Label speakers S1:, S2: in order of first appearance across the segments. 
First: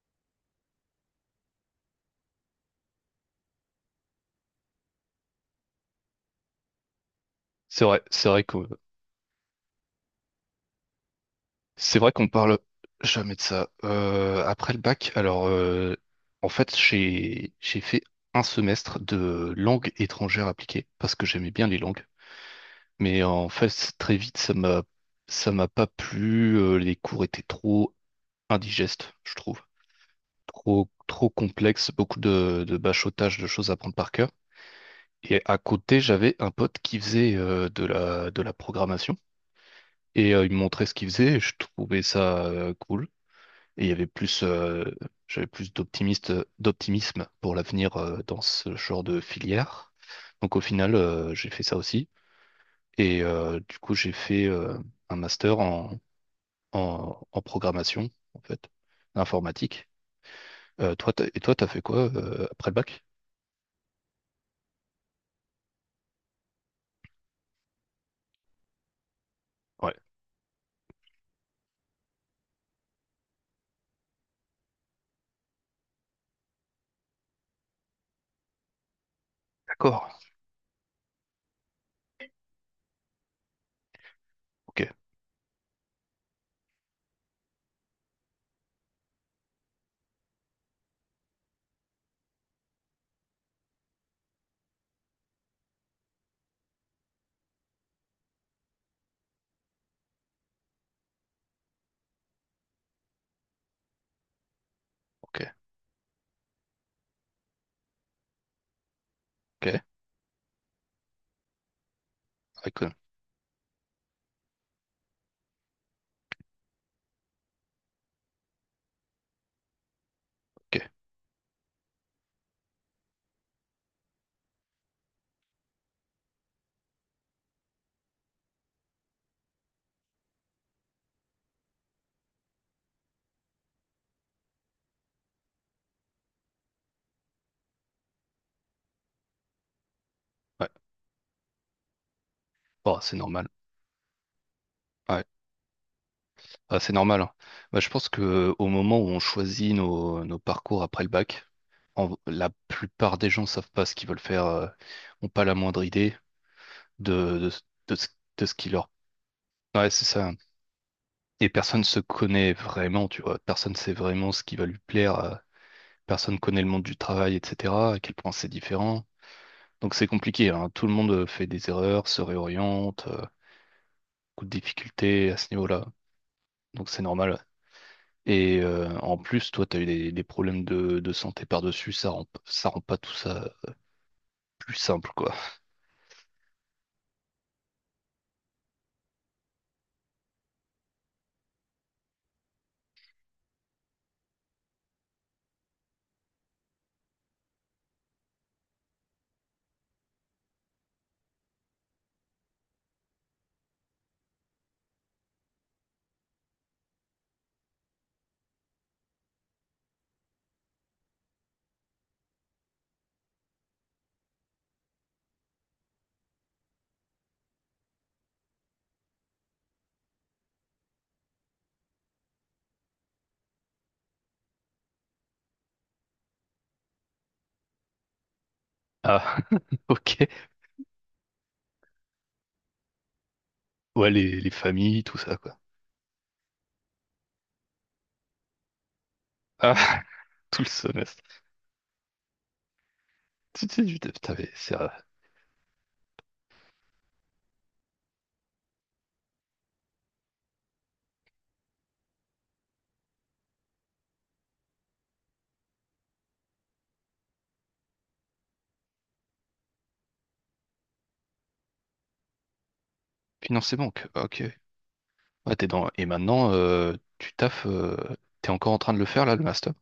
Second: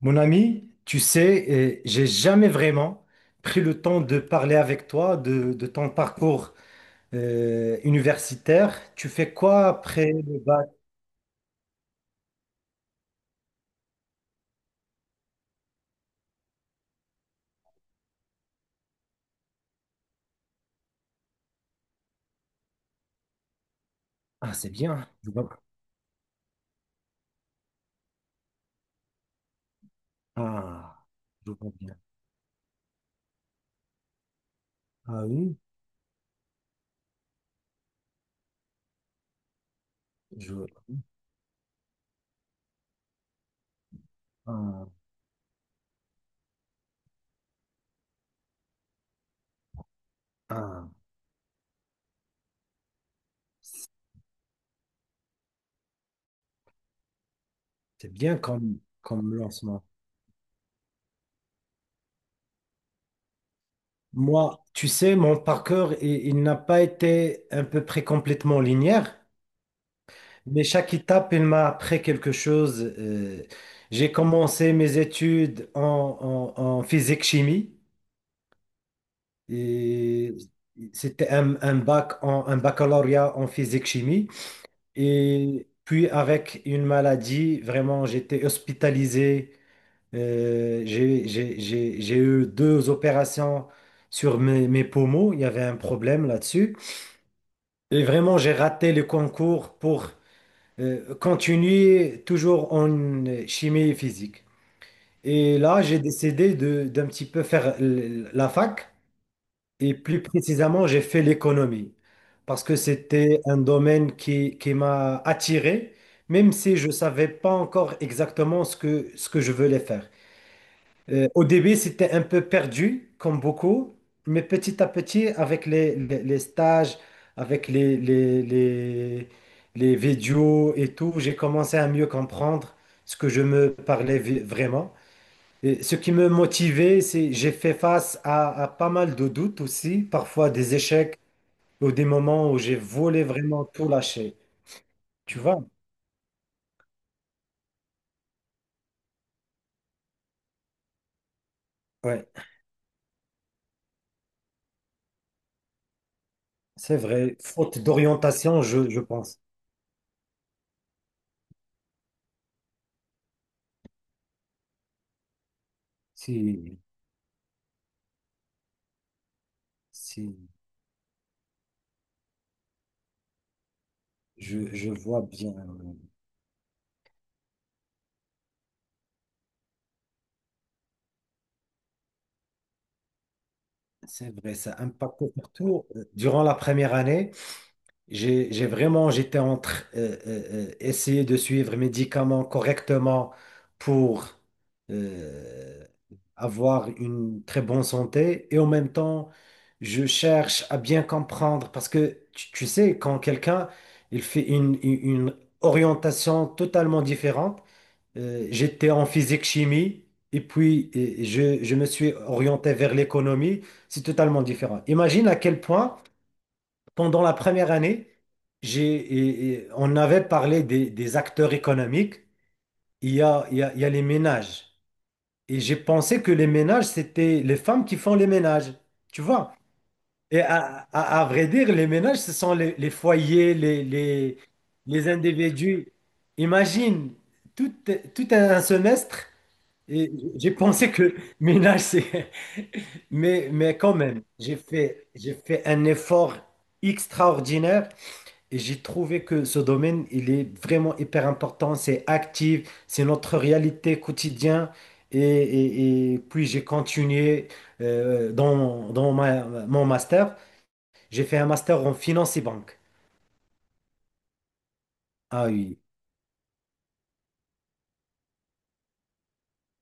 S1: Mon ami, tu sais, j'ai jamais vraiment pris le temps de parler avec toi de ton parcours
S2: C'est vrai, c'est vrai que
S1: universitaire. Tu fais quoi après le bac?
S2: c'est vrai qu'on parle jamais de ça. Après le bac, alors en fait j'ai fait un semestre de langue étrangère appliquée parce que j'aimais bien les langues, mais en fait très vite
S1: Ah,
S2: ça
S1: c'est
S2: m'a
S1: bien. Je
S2: ça
S1: vois.
S2: m'a pas plu. Les cours étaient trop indigestes, je trouve, trop
S1: Ah,
S2: trop
S1: je vois
S2: complexes,
S1: bien.
S2: beaucoup de bachotage, de choses à prendre par cœur.
S1: Ah
S2: Et
S1: oui,
S2: à côté j'avais un pote qui faisait de la programmation. Et il
S1: je
S2: me
S1: vois.
S2: montrait ce qu'il faisait, et je trouvais ça cool. Et il y avait plus,
S1: Ah,
S2: j'avais plus d'optimisme pour l'avenir dans ce genre de filière. Donc au
S1: ah,
S2: final, j'ai fait ça aussi. Et du coup, j'ai fait un master en programmation,
S1: c'est bien
S2: en fait,
S1: comme lancement.
S2: informatique. Toi, et toi, t'as fait quoi après le bac?
S1: Moi, tu sais, mon parcours, il n'a pas été à peu près complètement linéaire.
S2: Ouais,
S1: Mais chaque étape, elle m'a appris quelque chose. J'ai commencé mes études en physique-chimie.
S2: d'accord.
S1: Et c'était un bac en, un baccalauréat en physique-chimie.
S2: Ok,
S1: Et puis avec une maladie, vraiment, j'étais hospitalisé. J'ai eu deux opérations sur mes poumons. Il y avait un problème là-dessus. Et vraiment, j'ai raté le concours pour continue toujours en chimie et physique.
S2: ok,
S1: Et là, j'ai décidé d'un petit peu faire la fac
S2: ok,
S1: et plus précisément, j'ai fait l'économie parce que
S2: d'accord,
S1: c'était un domaine qui m'a attiré, même si je ne savais pas encore exactement ce que je voulais faire.
S2: ok.
S1: Au début, c'était un peu perdu, comme beaucoup, mais petit à petit, avec les stages, avec les vidéos et tout, j'ai commencé à mieux comprendre ce que je me parlais vraiment. Et ce qui me motivait, c'est j'ai fait face à pas mal de doutes aussi, parfois
S2: Ouais,
S1: des échecs ou des moments où j'ai
S2: bon, c'est
S1: voulu
S2: normal.
S1: vraiment tout lâcher.
S2: Ouais.
S1: Tu vois?
S2: Ah, c'est normal, hein. Bah, je pense que au moment où on choisit nos parcours après le bac,
S1: Ouais,
S2: la plupart des gens savent pas ce qu'ils veulent faire, ont pas la moindre idée
S1: c'est vrai.
S2: de, de, ce
S1: Faute
S2: de ce- de ce
S1: d'orientation,
S2: qui leur.
S1: je pense.
S2: Ouais, c'est ça, hein. Et personne se connaît vraiment, tu vois. Personne sait vraiment ce qui va lui plaire.
S1: Si,
S2: Personne connaît le monde du travail, etc. À quel point c'est différent. Donc c'est
S1: si.
S2: compliqué, hein. Tout le monde fait des erreurs, se réoriente, beaucoup de
S1: Je vois
S2: difficultés à ce
S1: bien,
S2: niveau-là.
S1: oui.
S2: Donc c'est normal. Et en plus, toi, t'as eu des problèmes de santé par-dessus, ça rend pas tout ça
S1: C'est vrai,
S2: plus
S1: ça
S2: simple,
S1: impacte
S2: quoi.
S1: surtout durant la première année. J'ai vraiment, j'étais entre essayer de suivre les médicaments correctement pour euh, avoir une très bonne santé et en même temps, je cherche à bien comprendre parce que tu sais, quand quelqu'un il fait une orientation totalement différente. J'étais en physique chimie et puis je me suis orienté vers l'économie. C'est totalement différent. Imagine à quel point, pendant la première année, et on avait parlé des acteurs économiques. Il y a les ménages. Et j'ai pensé que les ménages, c'était les femmes qui font les ménages. Tu
S2: Ah,
S1: vois?
S2: ok.
S1: Et à vrai dire, les ménages, ce sont les foyers,
S2: Ouais, les familles,
S1: les
S2: tout ça, quoi.
S1: individus. Imagine, tout, tout un semestre.
S2: Ah,
S1: Et j'ai
S2: tout le
S1: pensé que
S2: semestre.
S1: ménage, c'est... Mais,
S2: Tu
S1: mais
S2: sais,
S1: quand même,
S2: putain, mais c'est
S1: j'ai fait un effort extraordinaire et j'ai trouvé que ce domaine, il est vraiment hyper important, c'est actif, c'est notre réalité quotidienne. Et puis j'ai continué dans mon master. J'ai fait un master en finance et banque.
S2: financer banque. Ah, ok.
S1: Ah
S2: Ouais, t'es
S1: oui,
S2: dans. Et maintenant, tu taffes. T'es encore en train de le faire, là, le master?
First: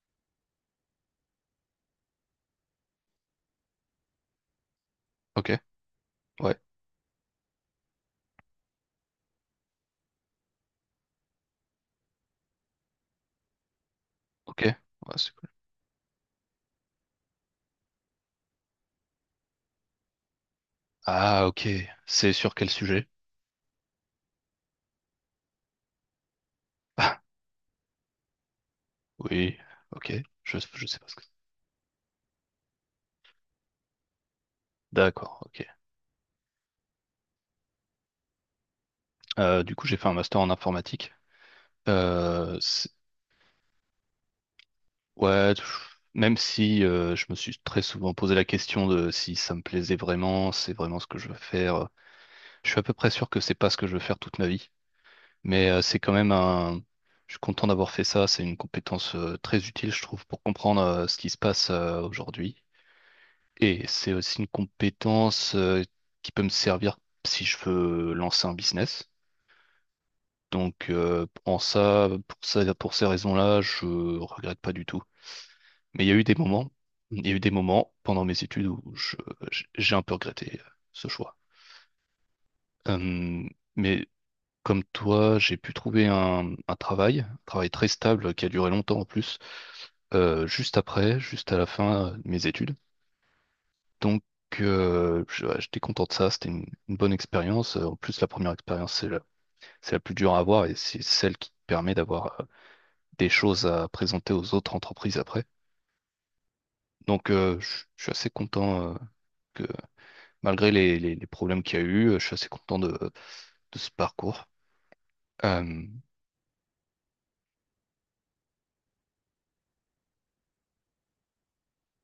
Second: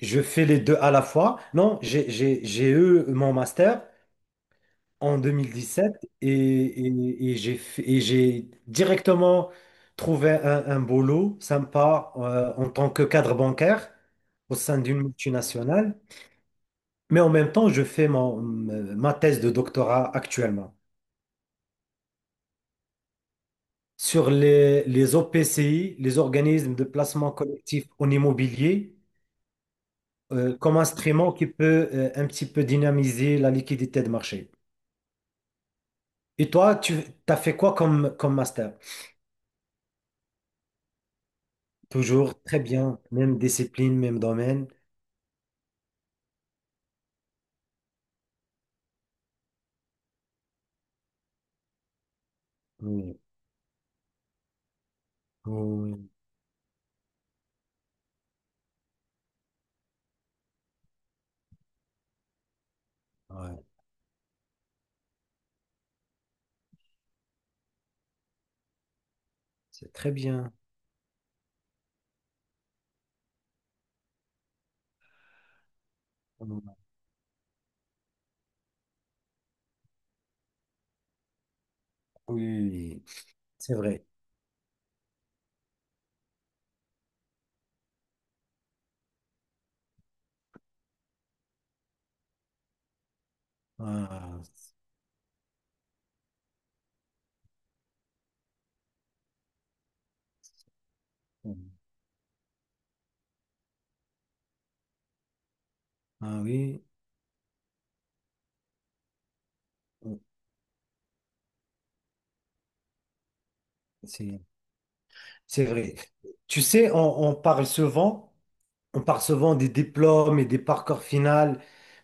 S1: je fais les deux à la fois. Non, j'ai eu mon master en
S2: Ok.
S1: 2017 et,
S2: Ouais.
S1: et et j'ai directement trouvé un boulot sympa en tant que cadre bancaire au
S2: Ok. Ouais,
S1: sein d'une
S2: c'est cool.
S1: multinationale. Mais en même temps, je fais ma thèse de doctorat actuellement
S2: Ah, ok. C'est sur quel sujet?
S1: sur les OPCI, les organismes de
S2: Ah,
S1: placement collectif en immobilier,
S2: oui. Ok.
S1: comme
S2: Je sais pas ce que c'est.
S1: instrument qui peut un petit peu dynamiser la liquidité de marché.
S2: D'accord. Ok.
S1: Et toi, tu as fait quoi comme, comme master?
S2: Du coup, j'ai fait un master en informatique.
S1: Toujours
S2: Euh,
S1: très
S2: c'est-
S1: bien, même discipline, même domaine.
S2: ouais, pff, même si je me suis très souvent posé la question de si ça me plaisait vraiment, c'est vraiment ce que je veux faire. Je suis à peu près
S1: Oui,
S2: sûr que c'est pas ce que je veux faire toute ma vie, mais c'est
S1: oui,
S2: quand même un. Je suis content d'avoir fait ça. C'est une compétence très utile, je trouve, pour comprendre ce qui se passe aujourd'hui.
S1: ouais,
S2: Et c'est aussi une compétence qui peut me servir si je veux lancer un business.
S1: c'est très bien.
S2: Donc, pour ça, pour ces raisons-là, je regrette pas du tout. Mais il y a eu des
S1: Oui,
S2: moments, il y a eu des moments pendant mes études j'ai un peu regretté ce choix.
S1: oui,
S2: Euh,
S1: c'est vrai.
S2: mais comme toi, j'ai pu trouver un travail très stable qui a duré longtemps en plus, juste à la fin de mes études. Donc,
S1: Ah,
S2: ouais, j'étais content de ça, c'était une bonne expérience. En plus, la première expérience, c'est la plus dure à avoir et c'est celle qui te
S1: c'est-
S2: permet d'avoir des choses à présenter aux autres entreprises après.
S1: ah oui,
S2: Donc, je suis assez content. Malgré les problèmes qu'il y a eu, je suis assez content de ce
S1: c'est
S2: parcours.
S1: c'est
S2: Euh,
S1: vrai. Tu sais, on parle souvent, on parle souvent des diplômes et des parcours finaux,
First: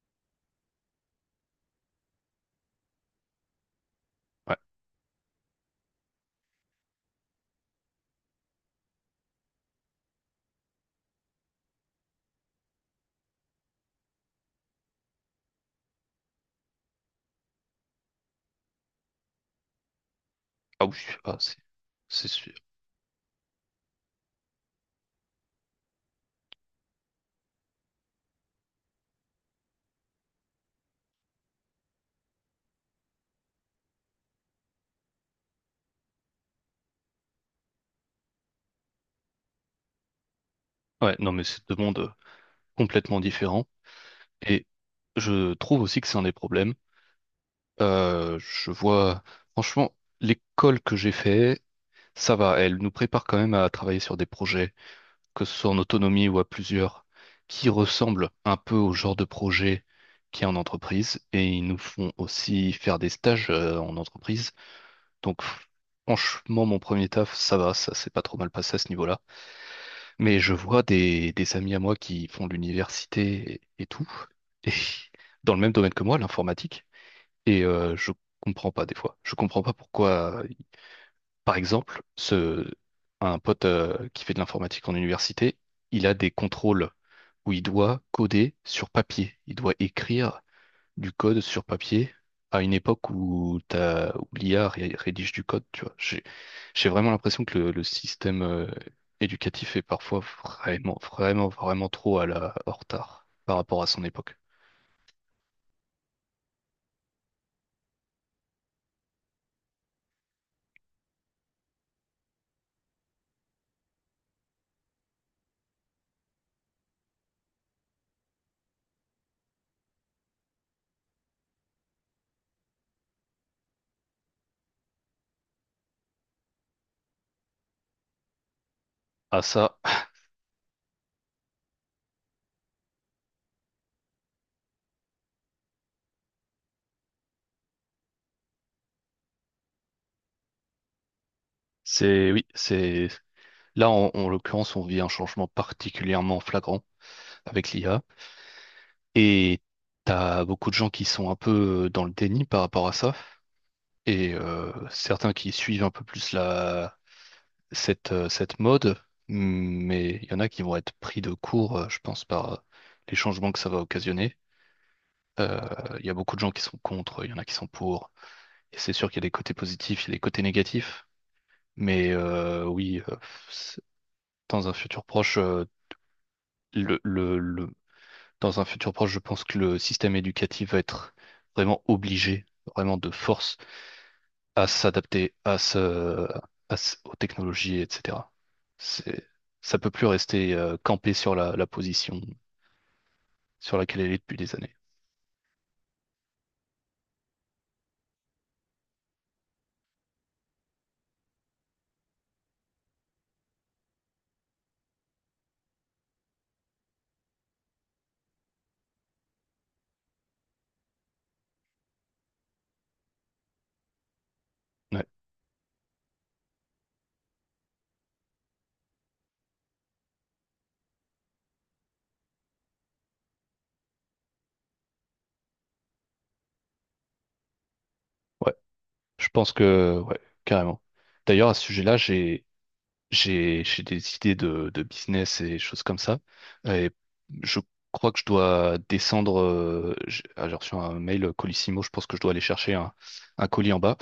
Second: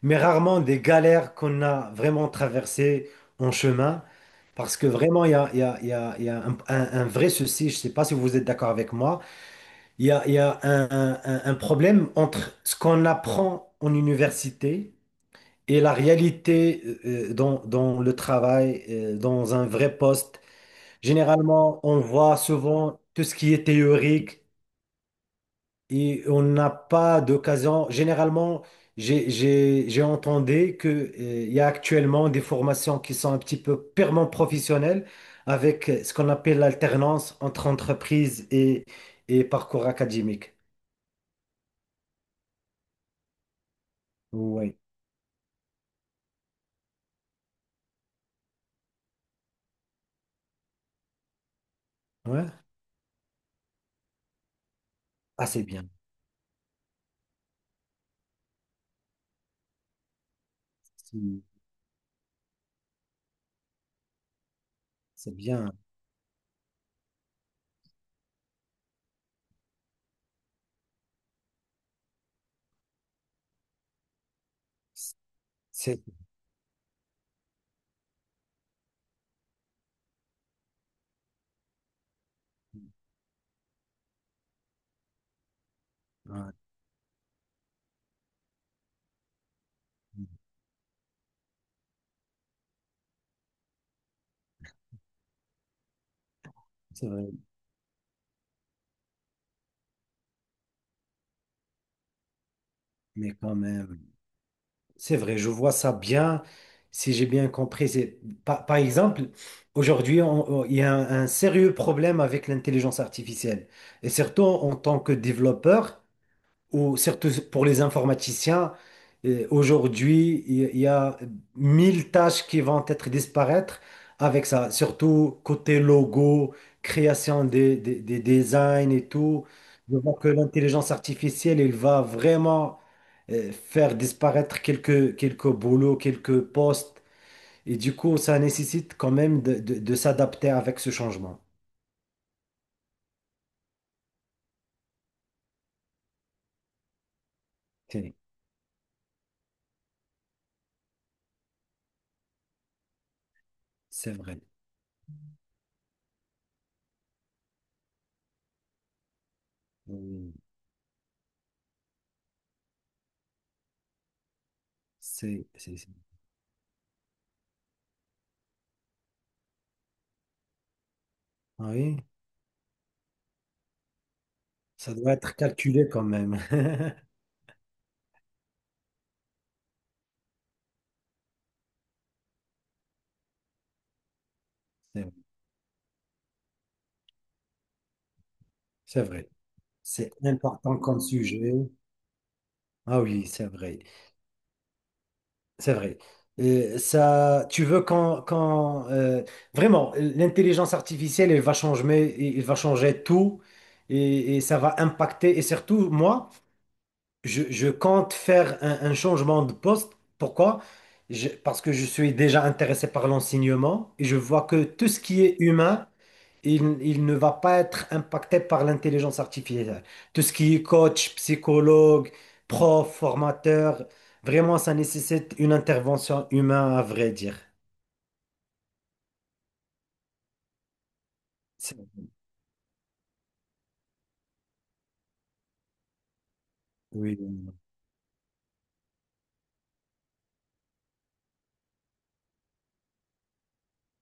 S1: mais rarement des galères qu'on a vraiment traversées en chemin,
S2: ouais.
S1: parce que vraiment, il y a, il y a- il y a- il y a un vrai souci, je ne sais pas si vous êtes d'accord avec moi. Il y a un problème entre ce qu'on apprend en université et la réalité dans le travail, dans un vrai poste.
S2: Ah oui, ah,
S1: Généralement, on
S2: c'est
S1: voit
S2: sûr.
S1: souvent tout ce qui est théorique et on n'a pas d'occasion. Généralement, j'ai entendu que, il y a actuellement des formations qui sont un petit peu purement professionnelles avec ce qu'on appelle l'alternance entre entreprise et parcours académique.
S2: Ouais, non, mais c'est deux mondes complètement différents. Et
S1: Oui.
S2: je trouve aussi que c'est un des problèmes. Je vois, franchement, l'école que j'ai fait, ça
S1: Ouais.
S2: va, elle nous prépare quand même à travailler sur des projets, que
S1: Ah,
S2: ce
S1: c'est
S2: soit en
S1: bien.
S2: autonomie ou à plusieurs, qui ressemblent un peu au genre de projet qu'il y a en
S1: C'est
S2: entreprise. Et ils nous font aussi faire des stages en entreprise.
S1: c'est
S2: Donc,
S1: bien.
S2: franchement, mon premier taf, ça va, ça s'est pas trop mal passé à ce niveau-là. Mais je vois des amis à moi qui font de l'université et tout, et dans le même domaine
S1: C'est
S2: que moi, l'informatique. Et je comprends pas des fois. Je comprends pas pourquoi, par exemple, un pote qui fait de l'informatique en université, il a des
S1: ouais,
S2: contrôles où il doit coder sur papier. Il doit écrire du code sur papier à une époque où t'as, où l'IA ré- rédige du code, tu vois. J'ai
S1: c'est
S2: vraiment
S1: vrai.
S2: l'impression que le système éducatif est parfois vraiment, vraiment, vraiment trop à la, en retard
S1: Mais quand
S2: par rapport à
S1: même,
S2: son époque.
S1: c'est vrai, je vois ça bien. Si j'ai bien compris, c'est par exemple, aujourd'hui, il y a un sérieux problème avec l'intelligence artificielle. Et surtout en tant que développeur, ou surtout pour les informaticiens, aujourd'hui, il y a 1000 tâches qui vont être disparaître avec ça, surtout côté logo, création des designs et
S2: Ah
S1: tout.
S2: ça,
S1: Je vois que l'intelligence artificielle, elle va vraiment faire disparaître quelques, quelques boulots, quelques postes. Et du coup, ça nécessite quand même de s'adapter avec ce changement.
S2: oui, là, en l'occurrence, on vit un changement particulièrement flagrant avec l'IA
S1: C'est
S2: et t'as beaucoup de gens qui sont un peu dans le déni par rapport à ça.
S1: c'est
S2: Et
S1: vrai.
S2: certains qui suivent un peu plus cette, cette mode, mm, mais il
S1: Mm.
S2: y en a qui vont être pris de court, je pense, par les changements que ça va occasionner. Euh,
S1: C'est-
S2: Il y a beaucoup de gens qui sont contre, il y en a qui sont pour. Et c'est sûr qu'il y a des côtés positifs, il y a des côtés négatifs.
S1: Ah oui.
S2: Mais oui, c'est- dans un
S1: Ça
S2: futur
S1: doit être
S2: proche,
S1: calculé quand même.
S2: le, le, le- dans un futur proche, je pense que le système éducatif va être vraiment obligé, vraiment de force à
S1: C'est vrai.
S2: s'adapter à aux technologies, etc.
S1: C'est
S2: C'est,
S1: vrai.
S2: Ça peut plus
S1: C'est
S2: rester
S1: important comme
S2: campé sur
S1: sujet.
S2: la position
S1: Ah oui, c'est
S2: sur
S1: vrai.
S2: laquelle elle est depuis des années.
S1: C'est vrai. Ça, tu veux quand, vraiment, l'intelligence artificielle, elle va changer tout et, ça va impacter. Et surtout, moi, je compte faire un changement de poste. Pourquoi? Parce que je suis déjà intéressé par l'enseignement et je vois que tout ce
S2: Ouais,
S1: qui est humain, il ne va pas être impacté par l'intelligence artificielle. Tout ce qui est coach, psychologue, prof, formateur, vraiment, ça nécessite une intervention humaine, à vrai dire.
S2: ouais, je pense que ouais, carrément. D'ailleurs, à ce
S1: C'est-
S2: sujet-là, j'ai des idées de business et choses comme ça. Et
S1: Oui.
S2: je crois que je dois descendre. J'ai reçu un mail Colissimo. Je pense que je dois aller chercher un colis en bas.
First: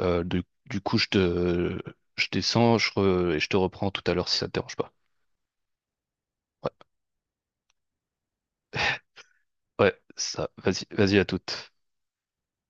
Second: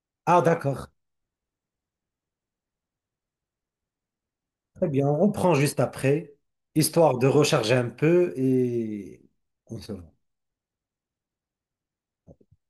S1: Ah,
S2: Du
S1: d'accord.
S2: coup, je descends, et je te reprends tout à l'heure si ça te dérange
S1: Très
S2: pas.
S1: bien, on reprend juste après,
S2: Ouais,
S1: histoire de recharger un peu et on se
S2: ouais,
S1: voit.
S2: ça. Vas-y, vas-y à toute.